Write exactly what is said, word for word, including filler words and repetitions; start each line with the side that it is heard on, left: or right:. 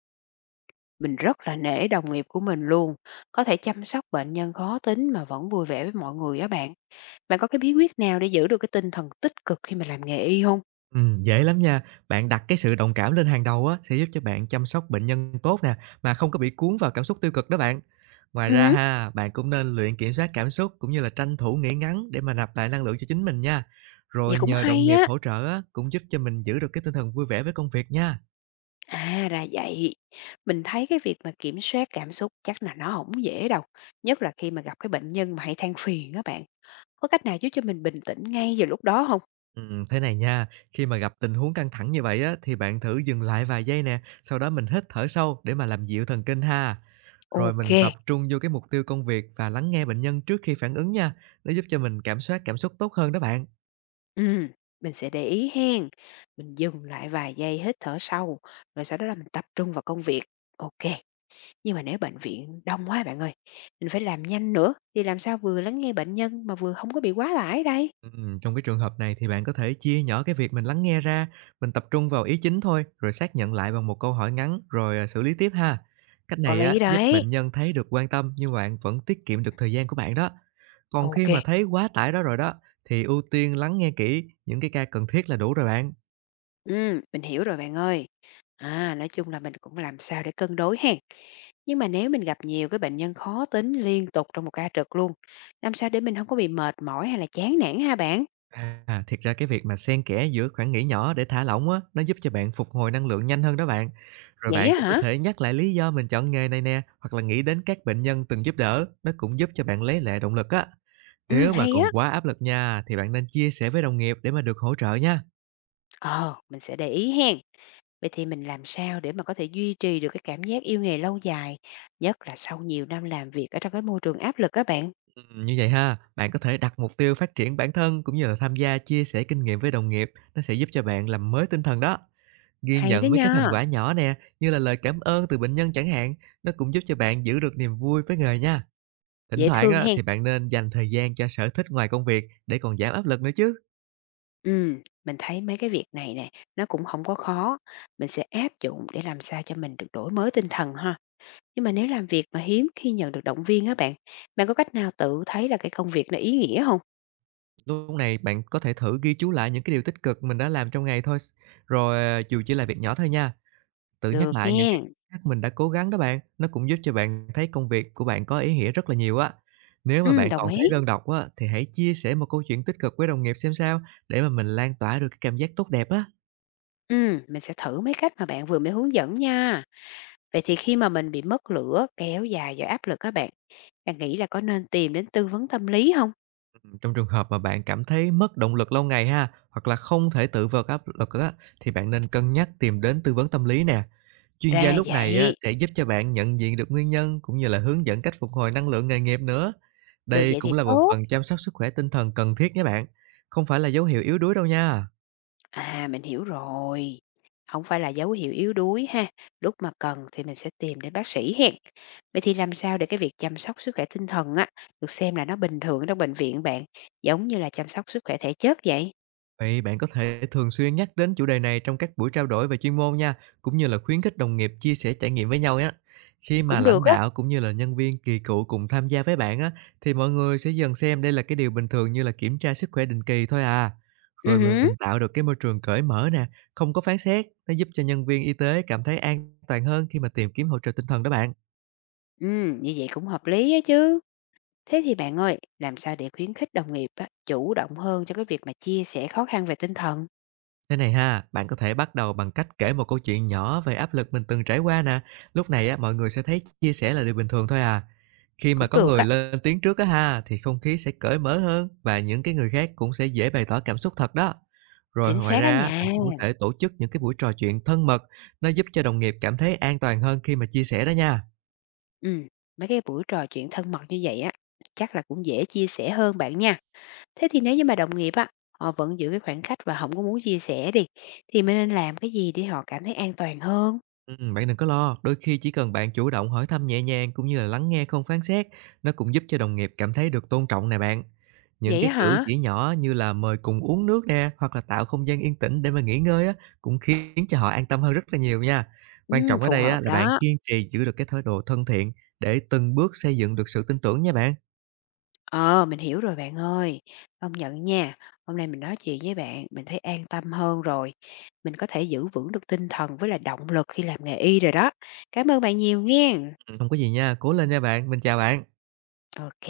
left: Mình rất là nể đồng nghiệp của mình luôn, có thể chăm sóc bệnh nhân khó tính mà vẫn vui vẻ với mọi người á bạn. Bạn có cái bí quyết nào để giữ được cái tinh thần tích cực khi mà làm nghề y không?
right: Ừm, dễ lắm nha. Bạn đặt cái sự đồng cảm lên hàng đầu á, sẽ giúp cho bạn chăm sóc bệnh nhân tốt nè, mà không có bị cuốn vào cảm xúc tiêu cực đó bạn. Ngoài
left: Ừ,
right: ra
left: hứm,
right: ha, bạn cũng nên luyện kiểm soát cảm xúc cũng như là tranh thủ nghỉ ngắn để mà nạp lại năng lượng cho chính mình nha.
left: vậy
right: Rồi
left: cũng
right: nhờ đồng
left: hay
right: nghiệp
left: á.
right: hỗ trợ á, cũng giúp cho mình giữ được cái tinh thần vui vẻ với công việc nha.
left: À, ra vậy. Mình thấy cái việc mà kiểm soát cảm xúc chắc là nó không dễ đâu, nhất là khi mà gặp cái bệnh nhân mà hay than phiền á bạn. Có cách nào giúp cho mình bình tĩnh ngay vào lúc đó không?
right: Ừm, thế này nha, khi mà gặp tình huống căng thẳng như vậy á, thì bạn thử dừng lại vài giây nè, sau đó mình hít thở sâu để mà làm dịu thần kinh ha. Rồi
left: Ok.
right: mình tập trung vô cái mục tiêu công việc và lắng nghe bệnh nhân trước khi phản ứng nha. Nó giúp cho mình cảm soát cảm xúc tốt hơn đó bạn.
left: Ừ, mình sẽ để ý hen. Mình dừng lại vài giây hít thở sâu, rồi sau đó là mình tập trung vào công việc. Ok. Nhưng mà nếu bệnh viện đông quá bạn ơi, mình phải làm nhanh nữa, thì làm sao vừa lắng nghe bệnh nhân mà vừa không có bị quá tải đây?
right: Ừm, trong cái trường hợp này thì bạn có thể chia nhỏ cái việc mình lắng nghe ra, mình tập trung vào ý chính thôi, rồi xác nhận lại bằng một câu hỏi ngắn rồi à, xử lý tiếp ha. Cách
left: Có
right: này á
left: lý
right: giúp bệnh
left: đấy.
right: nhân thấy được quan tâm nhưng bạn vẫn tiết kiệm được thời gian của bạn đó. Còn khi
left: Ok.
right: mà thấy quá tải đó rồi đó, thì ưu tiên lắng nghe kỹ những cái ca cần thiết là đủ rồi bạn.
left: Ừ, mình hiểu rồi bạn ơi. À, nói chung là mình cũng làm sao để cân đối hen. Nhưng mà nếu mình gặp nhiều cái bệnh nhân khó tính liên tục trong một ca trực luôn, làm sao để mình không có bị mệt mỏi hay là chán nản ha bạn?
right: À, thiệt ra cái việc mà xen kẽ giữa khoảng nghỉ nhỏ để thả lỏng á, nó giúp cho bạn phục hồi năng lượng nhanh hơn đó bạn. Rồi
left: Vậy
right: bạn
left: á
right: cũng có
left: hả?
right: thể nhắc lại lý do mình chọn nghề này nè, hoặc là nghĩ đến các bệnh nhân từng giúp đỡ, nó cũng giúp cho bạn lấy lại động lực á.
left: Ừ,
right: Nếu mà
left: hay á.
right: còn quá áp lực nha, thì bạn nên chia sẻ với đồng nghiệp để mà được hỗ trợ nha.
left: Ờ, mình sẽ để ý hen. Vậy thì mình làm sao để mà có thể duy trì được cái cảm giác yêu nghề lâu dài, nhất là sau nhiều năm làm việc ở trong cái môi trường áp lực các bạn?
right: Ừ, như vậy ha, bạn có thể đặt mục tiêu phát triển bản thân cũng như là tham gia chia sẻ kinh nghiệm với đồng nghiệp, nó sẽ giúp cho bạn làm mới tinh thần đó. Ghi
left: Hay đó
right: nhận mấy cái thành quả
left: nha,
right: nhỏ nè, như là lời cảm ơn từ bệnh nhân chẳng hạn, nó cũng giúp cho bạn giữ được niềm vui với nghề nha. Thỉnh
left: dễ
right: thoảng
left: thương
right: á,
left: hen.
right: thì bạn nên dành thời gian cho sở thích ngoài công việc để còn giảm áp lực nữa chứ.
left: Ừm, mình thấy mấy cái việc này nè, nó cũng không có khó. Mình sẽ áp dụng để làm sao cho mình được đổi mới tinh thần ha. Nhưng mà nếu làm việc mà hiếm khi nhận được động viên á bạn, bạn có cách nào tự thấy là cái công việc nó ý nghĩa không?
right: Lúc này bạn có thể thử ghi chú lại những cái điều tích cực mình đã làm trong ngày thôi, rồi ờ, dù chỉ là việc nhỏ thôi nha. Tự nhắc
left: Được
right: lại những cái
left: nghe.
right: khác mình đã cố gắng đó bạn, nó cũng giúp cho bạn thấy công việc của bạn có ý nghĩa rất là nhiều á. Nếu mà
left: Ừ,
right: bạn
left: đồng
right: còn thấy
left: ý.
right: đơn độc á, thì hãy chia sẻ một câu chuyện tích cực với đồng nghiệp xem sao, để mà mình lan tỏa được cái cảm giác tốt đẹp á.
left: Ừ, mình sẽ thử mấy cách mà bạn vừa mới hướng dẫn nha. Vậy thì khi mà mình bị mất lửa kéo dài do áp lực các bạn, bạn nghĩ là có nên tìm đến tư vấn tâm lý không?
right: Trong trường hợp mà bạn cảm thấy mất động lực lâu ngày ha, hoặc là không thể tự vượt áp lực á, thì bạn nên cân nhắc tìm đến tư vấn tâm lý nè. Chuyên gia
left: Ra
right: lúc này á,
left: vậy,
right: sẽ giúp cho bạn nhận diện được nguyên nhân cũng như là hướng dẫn cách phục hồi năng lượng nghề nghiệp nữa.
left: được
right: Đây
left: vậy
right: cũng
left: thì
right: là một
left: tốt.
right: phần chăm sóc sức khỏe tinh thần cần thiết nhé bạn. Không phải là dấu hiệu yếu đuối đâu nha.
left: À, mình hiểu rồi, không phải là dấu hiệu yếu đuối ha, lúc mà cần thì mình sẽ tìm đến bác sĩ hén. Vậy thì làm sao để cái việc chăm sóc sức khỏe tinh thần á, được xem là nó bình thường ở trong bệnh viện bạn, giống như là chăm sóc sức khỏe thể chất vậy?
right: Vậy bạn có thể thường xuyên nhắc đến chủ đề này trong các buổi trao đổi về chuyên môn nha, cũng như là khuyến khích đồng nghiệp chia sẻ trải nghiệm với nhau nhé. Khi mà
left: Cũng
right: lãnh
left: được á,
right: đạo cũng như là nhân viên kỳ cựu cùng tham gia với bạn á, thì mọi người sẽ dần xem đây là cái điều bình thường như là kiểm tra sức khỏe định kỳ thôi à. Rồi
left: ừm hứm,
right: mình tạo được cái môi trường cởi mở nè, không có phán xét, nó giúp cho nhân viên y tế cảm thấy an toàn hơn khi mà tìm kiếm hỗ trợ tinh thần đó bạn.
left: ừm, như vậy cũng hợp lý á chứ. Thế thì bạn ơi, làm sao để khuyến khích đồng nghiệp á, chủ động hơn cho cái việc mà chia sẻ khó khăn về tinh thần?
right: Thế này ha, bạn có thể bắt đầu bằng cách kể một câu chuyện nhỏ về áp lực mình từng trải qua nè. Lúc này á, mọi người sẽ thấy chia sẻ là điều bình thường thôi à. Khi mà
left: Cũng
right: có
left: được
right: người
left: á,
right: lên tiếng trước á ha, thì không khí sẽ cởi mở hơn và những cái người khác cũng sẽ dễ bày tỏ cảm xúc thật đó. Rồi
left: chính
right: ngoài
left: xác á
right: ra, á,
left: nha.
right: mình cũng có thể tổ chức những cái buổi trò chuyện thân mật, nó giúp cho đồng nghiệp cảm thấy an toàn hơn khi mà chia sẻ đó nha.
left: Ừm, mấy cái buổi trò chuyện thân mật như vậy á, chắc là cũng dễ chia sẻ hơn bạn nha. Thế thì nếu như mà đồng nghiệp á, họ vẫn giữ cái khoảng cách và không có muốn chia sẻ đi, thì mình nên làm cái gì để họ cảm thấy an toàn hơn?
right: Ừm, bạn đừng có lo, đôi khi chỉ cần bạn chủ động hỏi thăm nhẹ nhàng cũng như là lắng nghe không phán xét, nó cũng giúp cho đồng nghiệp cảm thấy được tôn trọng nè bạn. Những
left: Vậy
right: cái
left: á
right: cử
left: hả?
right: chỉ nhỏ như là mời cùng uống nước nè, hoặc là tạo không gian yên tĩnh để mà nghỉ ngơi á, cũng khiến cho họ an tâm hơn rất là nhiều nha. Quan
left: Ừm,
right: trọng ở
left: phù
right: đây
left: hợp
right: á, là bạn
left: đó.
right: kiên trì giữ được cái thái độ thân thiện để từng bước xây dựng được sự tin tưởng nha bạn.
left: Ờ, mình hiểu rồi bạn ơi. Công nhận nha, hôm nay mình nói chuyện với bạn, mình thấy an tâm hơn rồi. Mình có thể giữ vững được tinh thần với là động lực khi làm nghề y rồi đó. Cảm ơn bạn nhiều nghen.
right: Ừ, không có gì nha, cố lên nha bạn, mình chào bạn.
left: Ok.